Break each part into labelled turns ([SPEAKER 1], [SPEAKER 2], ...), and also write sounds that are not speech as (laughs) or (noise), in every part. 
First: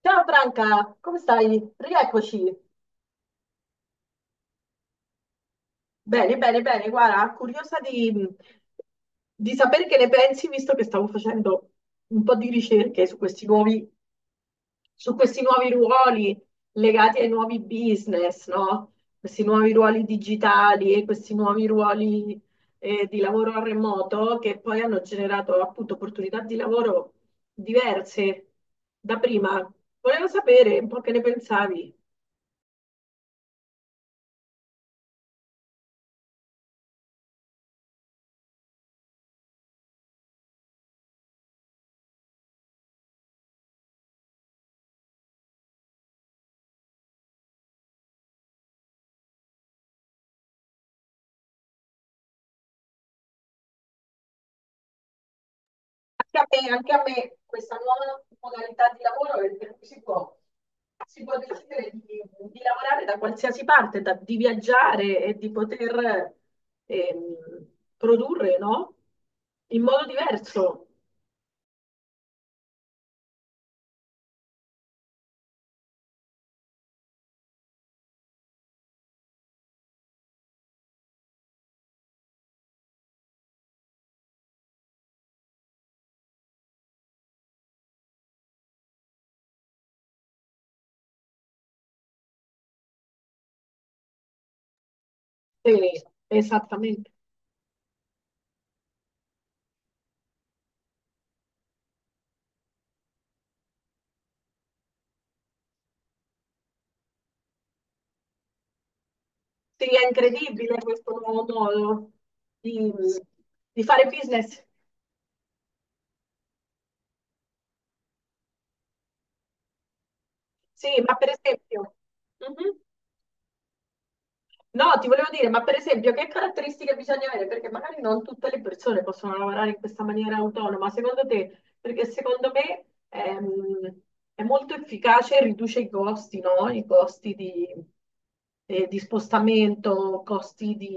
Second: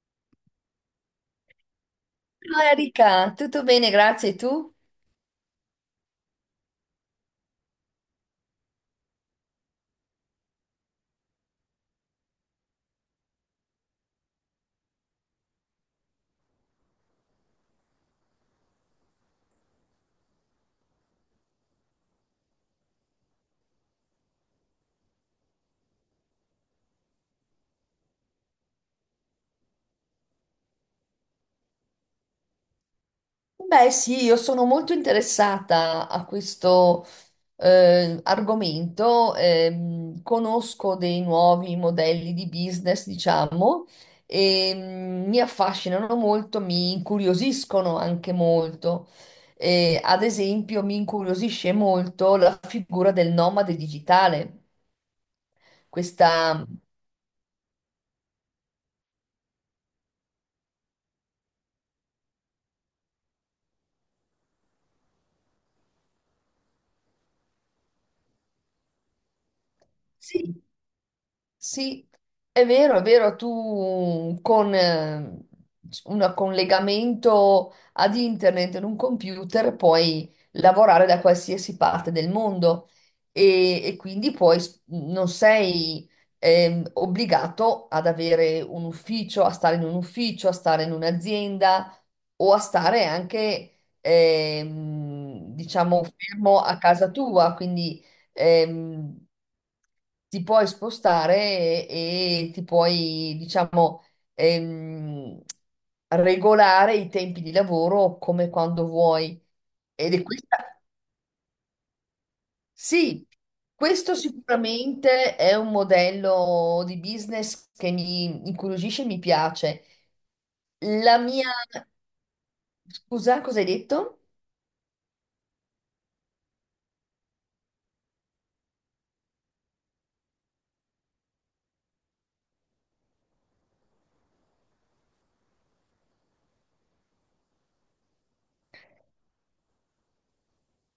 [SPEAKER 1] Ciao Franca, come stai? Rieccoci.
[SPEAKER 2] Ciao Erika, tutto bene, grazie. E tu?
[SPEAKER 1] Bene, bene, bene. Guarda, curiosa di sapere che ne pensi, visto che stavo facendo un po' di ricerche su questi su questi nuovi ruoli legati ai nuovi business, no? Questi nuovi ruoli digitali e questi nuovi ruoli di lavoro a remoto che poi hanno generato appunto opportunità di lavoro diverse da prima. Volevo sapere un po' che ne pensavi.
[SPEAKER 2] Beh, sì, io sono molto interessata a questo argomento. Conosco dei nuovi modelli di business, diciamo, e mi affascinano molto, mi incuriosiscono anche molto. Ad esempio, mi incuriosisce molto la figura del nomade digitale. Questa,
[SPEAKER 1] Anche a me questa nuova modalità di lavoro è per cui si può decidere di lavorare da qualsiasi parte, di viaggiare e di poter ehm, produrre, no? In modo
[SPEAKER 2] sì,
[SPEAKER 1] diverso.
[SPEAKER 2] Sì, è vero, è vero, tu con con un collegamento ad internet in un computer puoi lavorare da qualsiasi parte del mondo e quindi poi non sei obbligato ad avere un ufficio, a stare in un ufficio, a stare in un'azienda o a stare anche,
[SPEAKER 1] Sì,
[SPEAKER 2] diciamo, fermo a
[SPEAKER 1] esattamente.
[SPEAKER 2] casa tua, quindi ehm, ti puoi spostare e ti puoi, diciamo, ehm, regolare i tempi di lavoro come quando vuoi.
[SPEAKER 1] Sì, è
[SPEAKER 2] Ed è
[SPEAKER 1] incredibile
[SPEAKER 2] questa,
[SPEAKER 1] questo nuovo modo di,
[SPEAKER 2] sì,
[SPEAKER 1] di fare
[SPEAKER 2] Questo
[SPEAKER 1] business.
[SPEAKER 2] sicuramente è un modello di business che mi incuriosisce e mi piace.
[SPEAKER 1] Sì, ma
[SPEAKER 2] La
[SPEAKER 1] per
[SPEAKER 2] mia,
[SPEAKER 1] esempio... Mhm.
[SPEAKER 2] Scusa, cosa hai detto?
[SPEAKER 1] No, ti volevo dire, ma per esempio, che caratteristiche bisogna avere? Perché magari non tutte le persone possono lavorare in questa maniera autonoma, secondo te? Perché secondo me è, molto efficace, riduce i costi, no? I di spostamento,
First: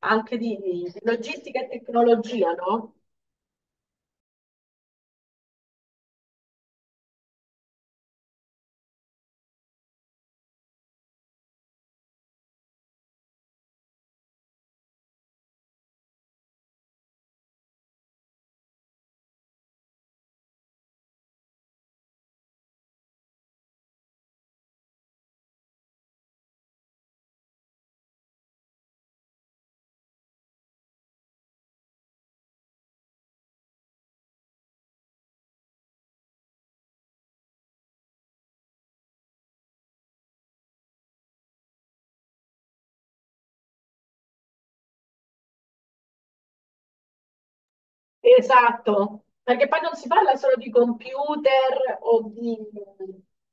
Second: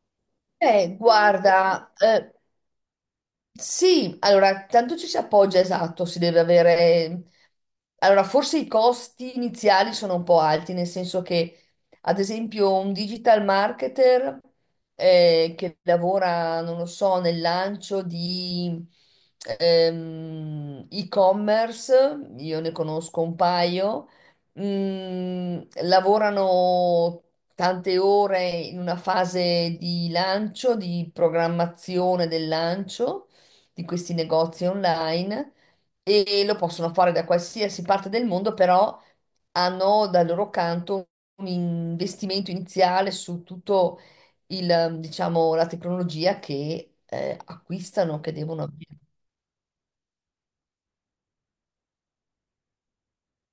[SPEAKER 1] anche di
[SPEAKER 2] Eh,
[SPEAKER 1] logistica e
[SPEAKER 2] guarda, eh,
[SPEAKER 1] tecnologia, no?
[SPEAKER 2] Sì, allora, tanto ci si appoggia, esatto, si deve avere... Allora, forse i costi iniziali sono un po' alti, nel senso che, ad esempio, un digital marketer che lavora, non lo so, nel lancio di e-commerce, io ne conosco un paio, lavorano tante ore in una fase di lancio, di programmazione del lancio di questi negozi online e lo possono fare da qualsiasi parte del mondo, però hanno dal loro canto un investimento iniziale su tutto il, diciamo, la tecnologia che acquistano, che devono avere.
[SPEAKER 1] Esatto, perché poi non si parla solo di computer o di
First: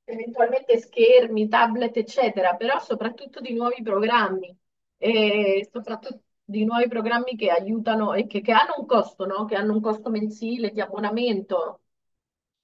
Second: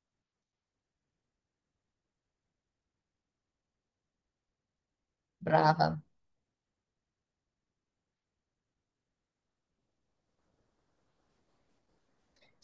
[SPEAKER 1] eventualmente schermi, tablet, eccetera, però soprattutto di nuovi programmi e
[SPEAKER 2] Brava.
[SPEAKER 1] soprattutto di nuovi programmi che aiutano e che hanno un costo, no? Che hanno un costo mensile di abbonamento.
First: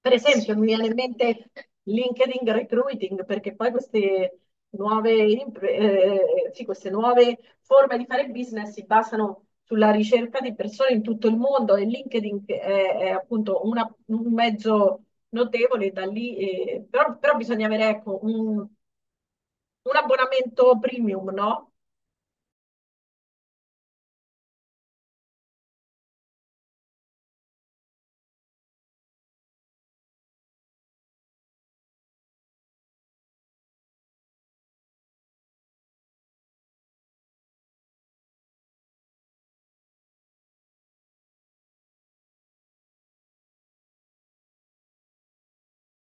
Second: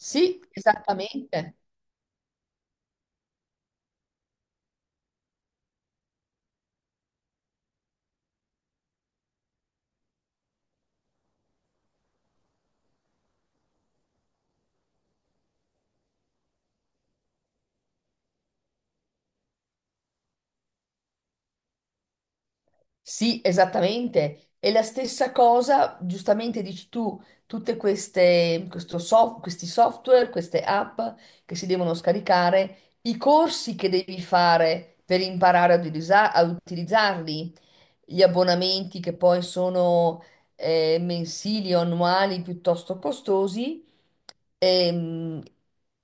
[SPEAKER 1] Per Sì. esempio, mi viene in mente
[SPEAKER 2] esattamente.
[SPEAKER 1] LinkedIn Recruiting, perché poi queste sì, queste nuove forme di fare business si basano sulla ricerca di persone in tutto il mondo e è appunto un mezzo notevole da lì, però bisogna avere ecco, un abbonamento premium, no?
[SPEAKER 2] Sì, esattamente. E la stessa cosa, giustamente dici tu, tutte queste, questo questi software, queste app che si devono scaricare, i corsi che devi fare per imparare ad a utilizzarli, gli abbonamenti che poi sono mensili o annuali piuttosto costosi. Ehm,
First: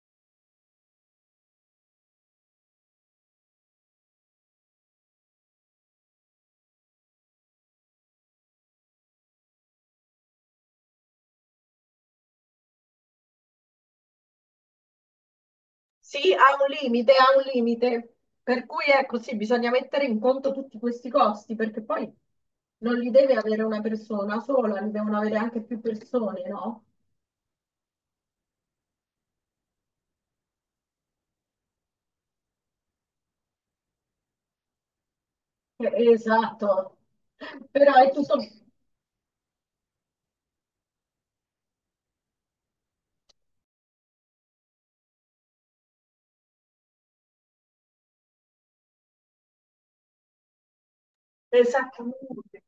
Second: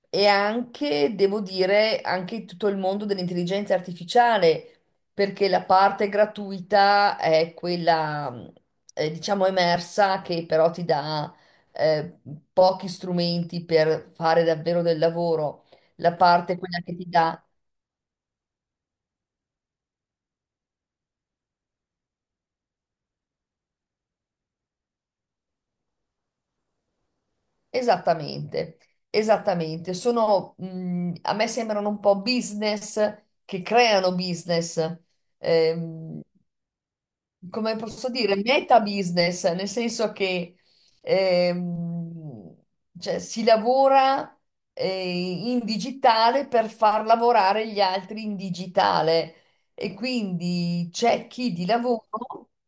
[SPEAKER 2] e anche, devo dire, anche tutto il mondo dell'intelligenza artificiale, perché la parte gratuita è quella, diciamo, emersa che però ti dà eh, pochi strumenti per fare davvero del lavoro. La
[SPEAKER 1] Sì, ha
[SPEAKER 2] parte
[SPEAKER 1] un
[SPEAKER 2] quella che ti
[SPEAKER 1] limite, ha
[SPEAKER 2] dà
[SPEAKER 1] un limite. Per cui ecco, sì, bisogna mettere in conto tutti questi costi, perché poi non li deve avere una persona sola, li devono avere anche più persone, no?
[SPEAKER 2] esattamente, esattamente. Sono, a me sembrano un po' business che creano business. Ehm,
[SPEAKER 1] Esatto.
[SPEAKER 2] Come
[SPEAKER 1] Però
[SPEAKER 2] posso
[SPEAKER 1] è tutto
[SPEAKER 2] dire, meta business, nel senso che ehm, cioè, si lavora in digitale per far lavorare gli altri in digitale e quindi c'è chi di lavoro
[SPEAKER 1] esattamente,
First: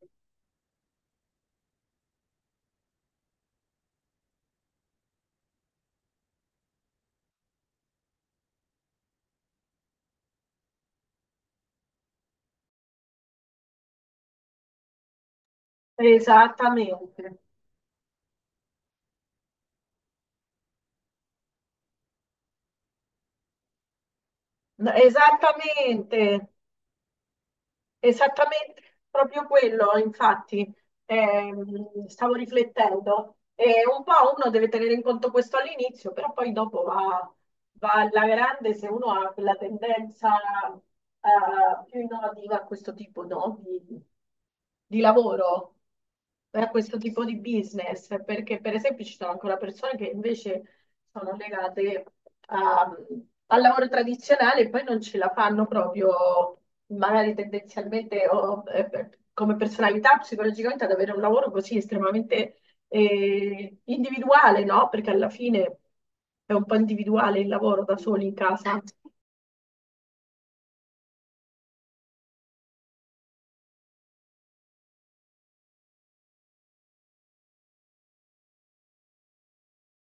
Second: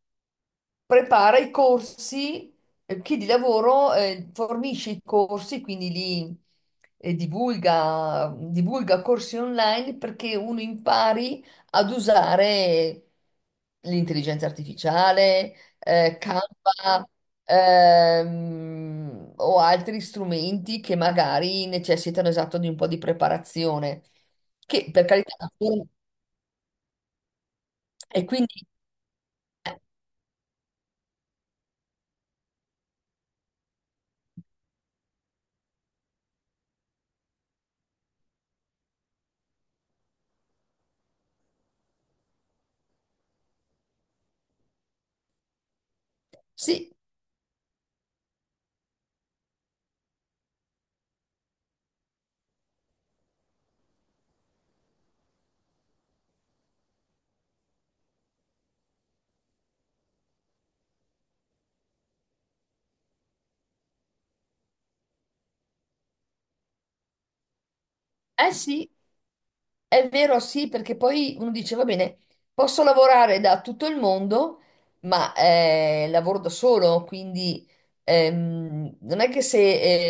[SPEAKER 2] prepara i corsi, chi di lavoro fornisce i corsi, quindi li divulga, divulga corsi online perché uno impari ad usare l'intelligenza artificiale, Canva,
[SPEAKER 1] esattamente.
[SPEAKER 2] o altri strumenti che magari necessitano esatto di un po' di preparazione,
[SPEAKER 1] No,
[SPEAKER 2] che per carità,
[SPEAKER 1] esattamente.
[SPEAKER 2] e quindi
[SPEAKER 1] Esattamente proprio quello, infatti, stavo riflettendo. E un po' uno deve tenere in conto questo all'inizio, però poi dopo va alla grande se uno ha quella tendenza più innovativa a questo tipo, no, di lavoro, a
[SPEAKER 2] sì,
[SPEAKER 1] questo tipo di business, perché per esempio ci sono ancora persone che invece sono legate a- al lavoro tradizionale e poi non ce la fanno proprio magari tendenzialmente o come personalità psicologicamente ad avere un lavoro così estremamente individuale, no? Perché alla fine è un po' individuale il lavoro da soli in
[SPEAKER 2] eh
[SPEAKER 1] casa.
[SPEAKER 2] sì. È vero, sì, perché poi uno dice, va bene, posso lavorare da tutto il mondo, ma lavoro da solo, quindi non è che se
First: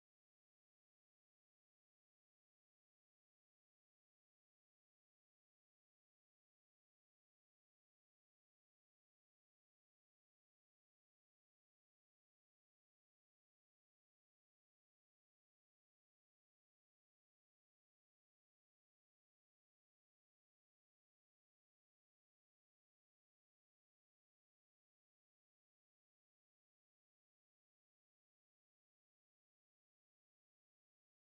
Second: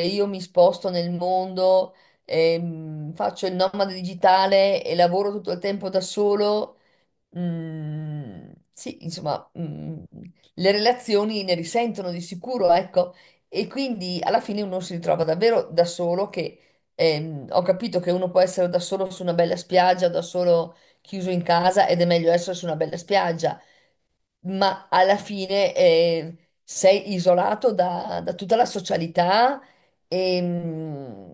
[SPEAKER 2] io mi sposto nel mondo, faccio il nomade digitale e lavoro tutto il tempo da solo, sì, insomma, le relazioni ne risentono di sicuro, ecco, e quindi alla fine uno si ritrova davvero da solo, che ho capito che uno può essere da solo su una bella spiaggia, da solo chiuso in casa ed è meglio essere su una bella spiaggia, ma alla fine sei isolato da tutta la socialità e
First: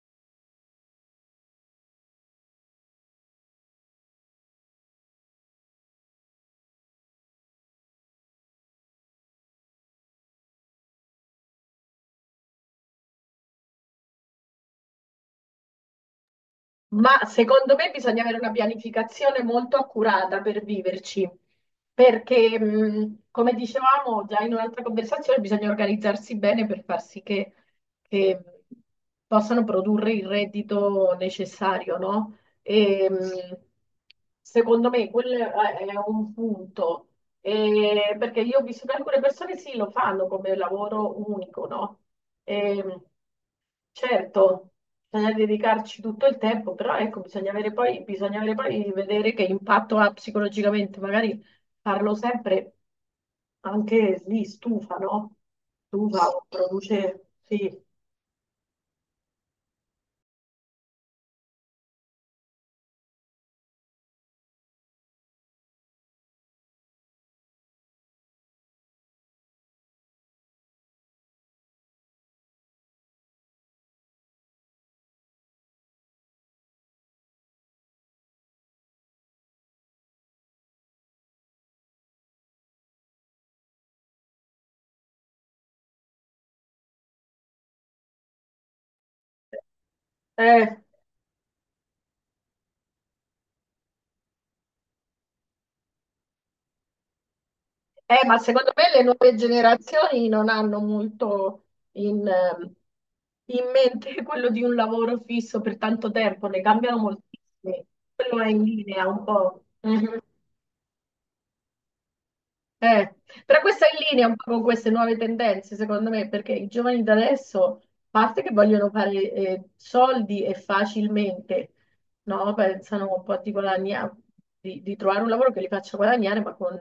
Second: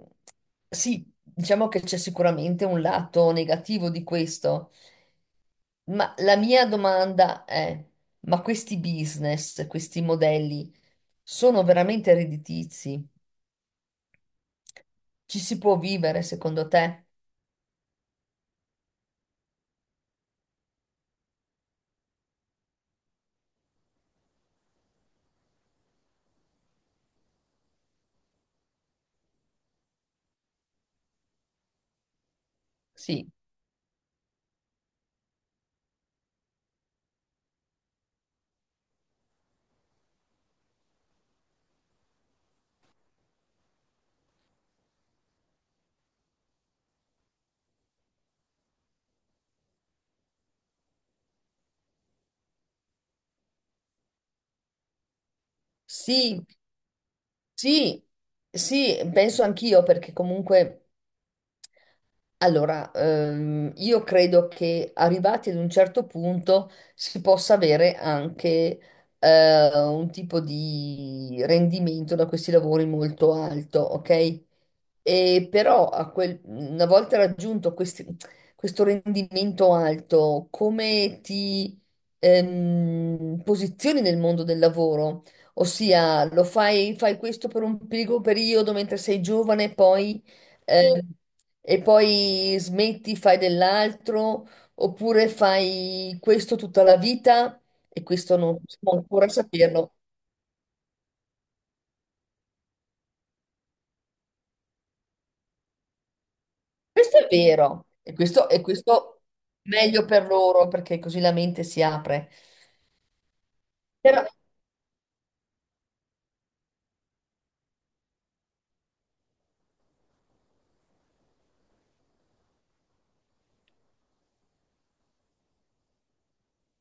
[SPEAKER 2] sì, diciamo che c'è sicuramente un lato negativo di questo. Ma la mia domanda è, Ma questi business, questi modelli sono veramente redditizi? Ci si può vivere secondo te?
[SPEAKER 1] Ma secondo me bisogna avere una pianificazione molto accurata per viverci, perché come dicevamo già in un'altra conversazione, bisogna organizzarsi bene per far sì che possano produrre il reddito necessario, no? E,
[SPEAKER 2] Sì.
[SPEAKER 1] secondo me quello è un punto. E, perché io ho visto che alcune persone sì, lo fanno come lavoro unico, no? E, certo, bisogna dedicarci tutto il tempo, però ecco, bisogna avere poi vedere che impatto ha psicologicamente, magari farlo sempre anche lì stufa, no? Stufa
[SPEAKER 2] Sì,
[SPEAKER 1] o produce, sì.
[SPEAKER 2] sì, sì, penso anch'io perché comunque. Allora, io credo che arrivati ad un certo punto si possa avere anche un tipo di rendimento da questi lavori molto alto, ok? E però a una volta raggiunto questo rendimento alto, come ti posizioni nel mondo del lavoro? Ossia, fai questo per un piccolo periodo mentre sei giovane, poi
[SPEAKER 1] Eh.
[SPEAKER 2] eh, e poi smetti, fai dell'altro, oppure fai questo tutta la vita e questo
[SPEAKER 1] Ma
[SPEAKER 2] non
[SPEAKER 1] secondo me
[SPEAKER 2] possiamo
[SPEAKER 1] le
[SPEAKER 2] ancora
[SPEAKER 1] nuove
[SPEAKER 2] saperlo.
[SPEAKER 1] generazioni non hanno molto in, ehm, in mente (laughs) quello di un lavoro fisso per tanto tempo, ne cambiano
[SPEAKER 2] Questo è
[SPEAKER 1] moltissimi.
[SPEAKER 2] vero
[SPEAKER 1] Quello è
[SPEAKER 2] e
[SPEAKER 1] in linea
[SPEAKER 2] questo
[SPEAKER 1] un po'.
[SPEAKER 2] meglio
[SPEAKER 1] Mhm.
[SPEAKER 2] per loro perché così la mente si apre.
[SPEAKER 1] Eh, però questa è in
[SPEAKER 2] Però
[SPEAKER 1] linea un po' con queste nuove tendenze, secondo me, perché i giovani da adesso, a parte che vogliono fare soldi e facilmente, no? Pensano un po' di guadagnare, di trovare un lavoro che li faccia guadagnare, ma con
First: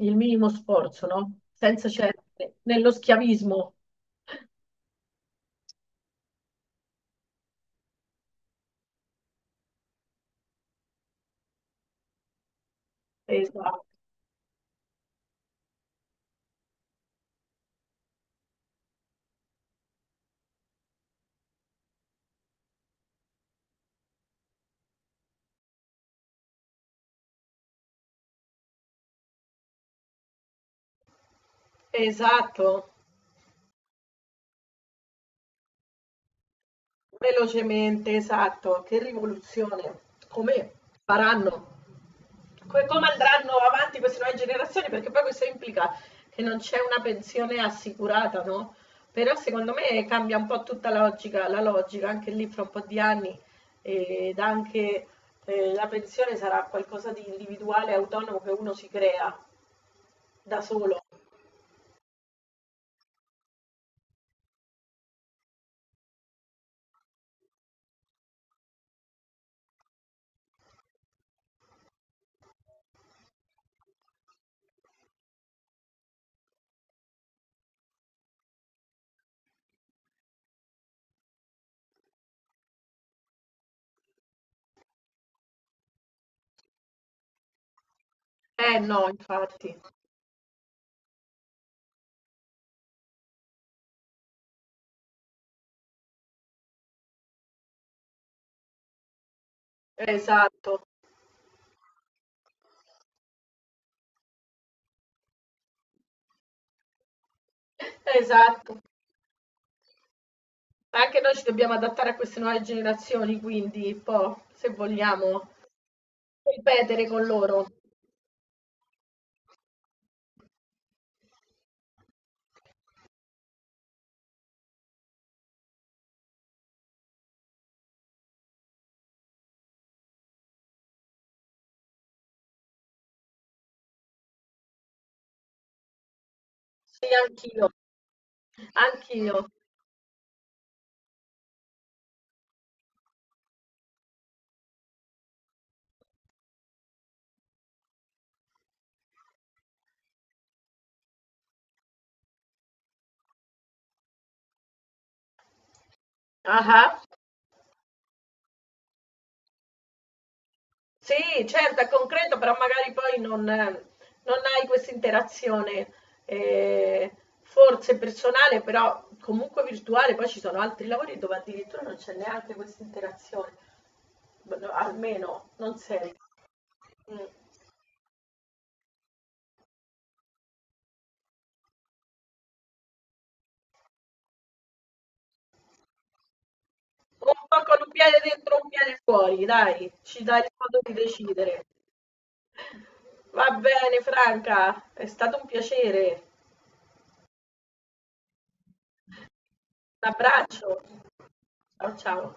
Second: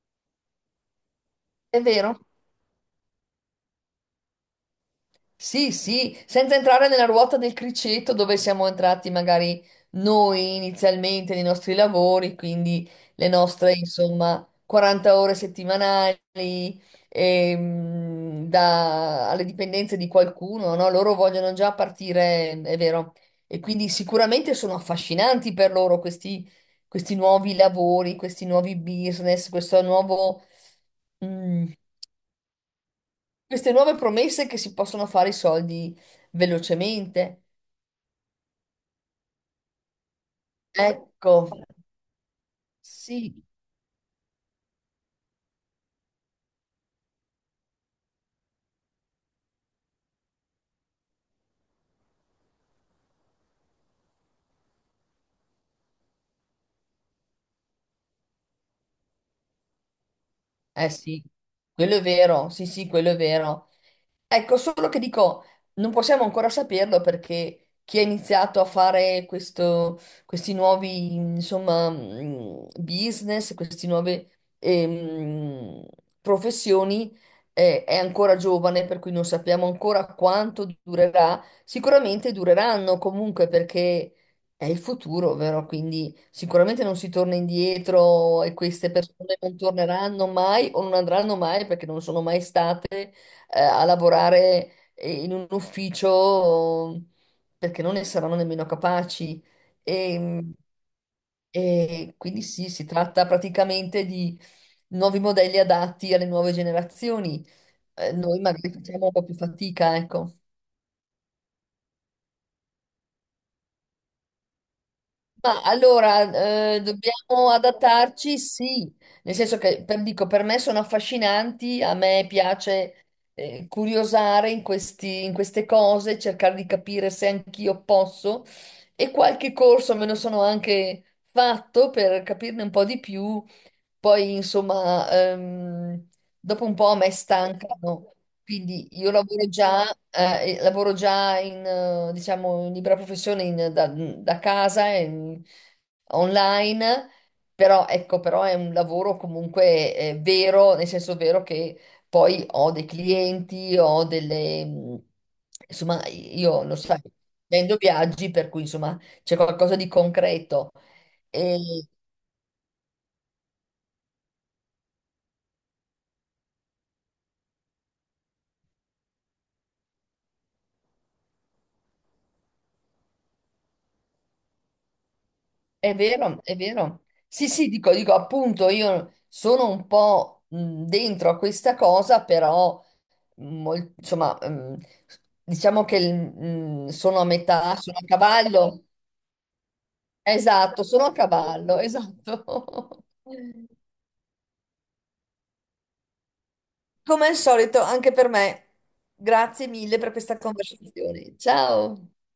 [SPEAKER 1] il minimo sforzo, no?
[SPEAKER 2] è
[SPEAKER 1] Senza
[SPEAKER 2] vero.
[SPEAKER 1] certe, nello schiavismo.
[SPEAKER 2] Sì, sì, senza entrare nella ruota del criceto dove siamo entrati magari noi inizialmente nei nostri lavori, quindi le nostre,
[SPEAKER 1] Esatto,
[SPEAKER 2] insomma, 40 ore settimanali alle dipendenze di qualcuno, no? Loro vogliono già partire, è vero. E quindi sicuramente sono affascinanti per loro questi, questi nuovi lavori, questi nuovi business, questo nuovo... mm,
[SPEAKER 1] esatto,
[SPEAKER 2] queste nuove promesse che si possono fare i soldi velocemente.
[SPEAKER 1] velocemente, esatto, che rivoluzione. Come
[SPEAKER 2] Ecco,
[SPEAKER 1] faranno? Come, come
[SPEAKER 2] sì,
[SPEAKER 1] andranno avanti queste nuove generazioni, perché poi questo implica che non c'è una pensione assicurata, no? Però secondo me cambia un po' tutta la logica anche lì fra un po' di anni ed anche la pensione sarà qualcosa di individuale, autonomo che uno si crea da
[SPEAKER 2] eh
[SPEAKER 1] solo.
[SPEAKER 2] sì, quello è vero, sì, sì, quello è vero. Ecco, solo che dico, non possiamo ancora saperlo perché chi ha iniziato a fare questi nuovi, insomma, business, queste nuove ehm, professioni, è ancora giovane, per cui non sappiamo ancora quanto durerà. Sicuramente dureranno comunque perché è il futuro, vero? Quindi sicuramente non si torna indietro e
[SPEAKER 1] Eh
[SPEAKER 2] queste
[SPEAKER 1] no,
[SPEAKER 2] persone non
[SPEAKER 1] infatti,
[SPEAKER 2] torneranno mai o non andranno mai perché non sono mai state a lavorare in un ufficio perché non ne saranno nemmeno capaci. E,
[SPEAKER 1] esatto,
[SPEAKER 2] e quindi sì, si tratta praticamente di nuovi modelli adatti alle nuove generazioni. Noi magari
[SPEAKER 1] esatto.
[SPEAKER 2] facciamo un po' più fatica, ecco.
[SPEAKER 1] Anche noi ci dobbiamo adattare a queste nuove generazioni, quindi un po', se vogliamo,
[SPEAKER 2] Ma allora,
[SPEAKER 1] ripetere con
[SPEAKER 2] dobbiamo
[SPEAKER 1] loro.
[SPEAKER 2] adattarci, sì, nel senso che per, dico, per me sono affascinanti, a me piace curiosare in in queste cose, cercare di capire se anch'io posso e qualche corso me lo sono anche fatto per capirne un po' di più poi, insomma, dopo un po' a
[SPEAKER 1] Sì,
[SPEAKER 2] me
[SPEAKER 1] anch'io.
[SPEAKER 2] stancano, quindi io
[SPEAKER 1] Anch'io.
[SPEAKER 2] lavoro già, e lavoro già in, diciamo, in libera professione da, da casa, online, però ecco, però è un lavoro comunque vero, nel senso vero che poi ho dei clienti, ho delle... insomma, io lo
[SPEAKER 1] Ah-ah.
[SPEAKER 2] sai, vendo viaggi, per cui insomma c'è qualcosa di concreto.
[SPEAKER 1] Sì, certo, è concreto, però magari poi non hai questa interazione eh, forse personale, però comunque virtuale. Poi ci sono altri lavori dove addirittura non c'è neanche questa interazione, no, almeno non
[SPEAKER 2] È
[SPEAKER 1] sempre.
[SPEAKER 2] vero, è vero.
[SPEAKER 1] Mm.
[SPEAKER 2] Sì, sì, dico, dico appunto, io sono un po' dentro a questa cosa, però insomma, diciamo che sono a
[SPEAKER 1] Un po'
[SPEAKER 2] metà,
[SPEAKER 1] con un
[SPEAKER 2] sono a
[SPEAKER 1] piede dentro, e un
[SPEAKER 2] cavallo.
[SPEAKER 1] piede fuori, dai, ci dai il modo
[SPEAKER 2] Esatto,
[SPEAKER 1] di
[SPEAKER 2] sono a
[SPEAKER 1] decidere.
[SPEAKER 2] cavallo, esatto. (laughs)
[SPEAKER 1] Va bene, Franca, è stato un piacere.
[SPEAKER 2] Come al solito, anche per me. Grazie mille
[SPEAKER 1] Un
[SPEAKER 2] per questa
[SPEAKER 1] abbraccio.
[SPEAKER 2] conversazione.
[SPEAKER 1] Ciao,
[SPEAKER 2] Ciao.
[SPEAKER 1] ciao.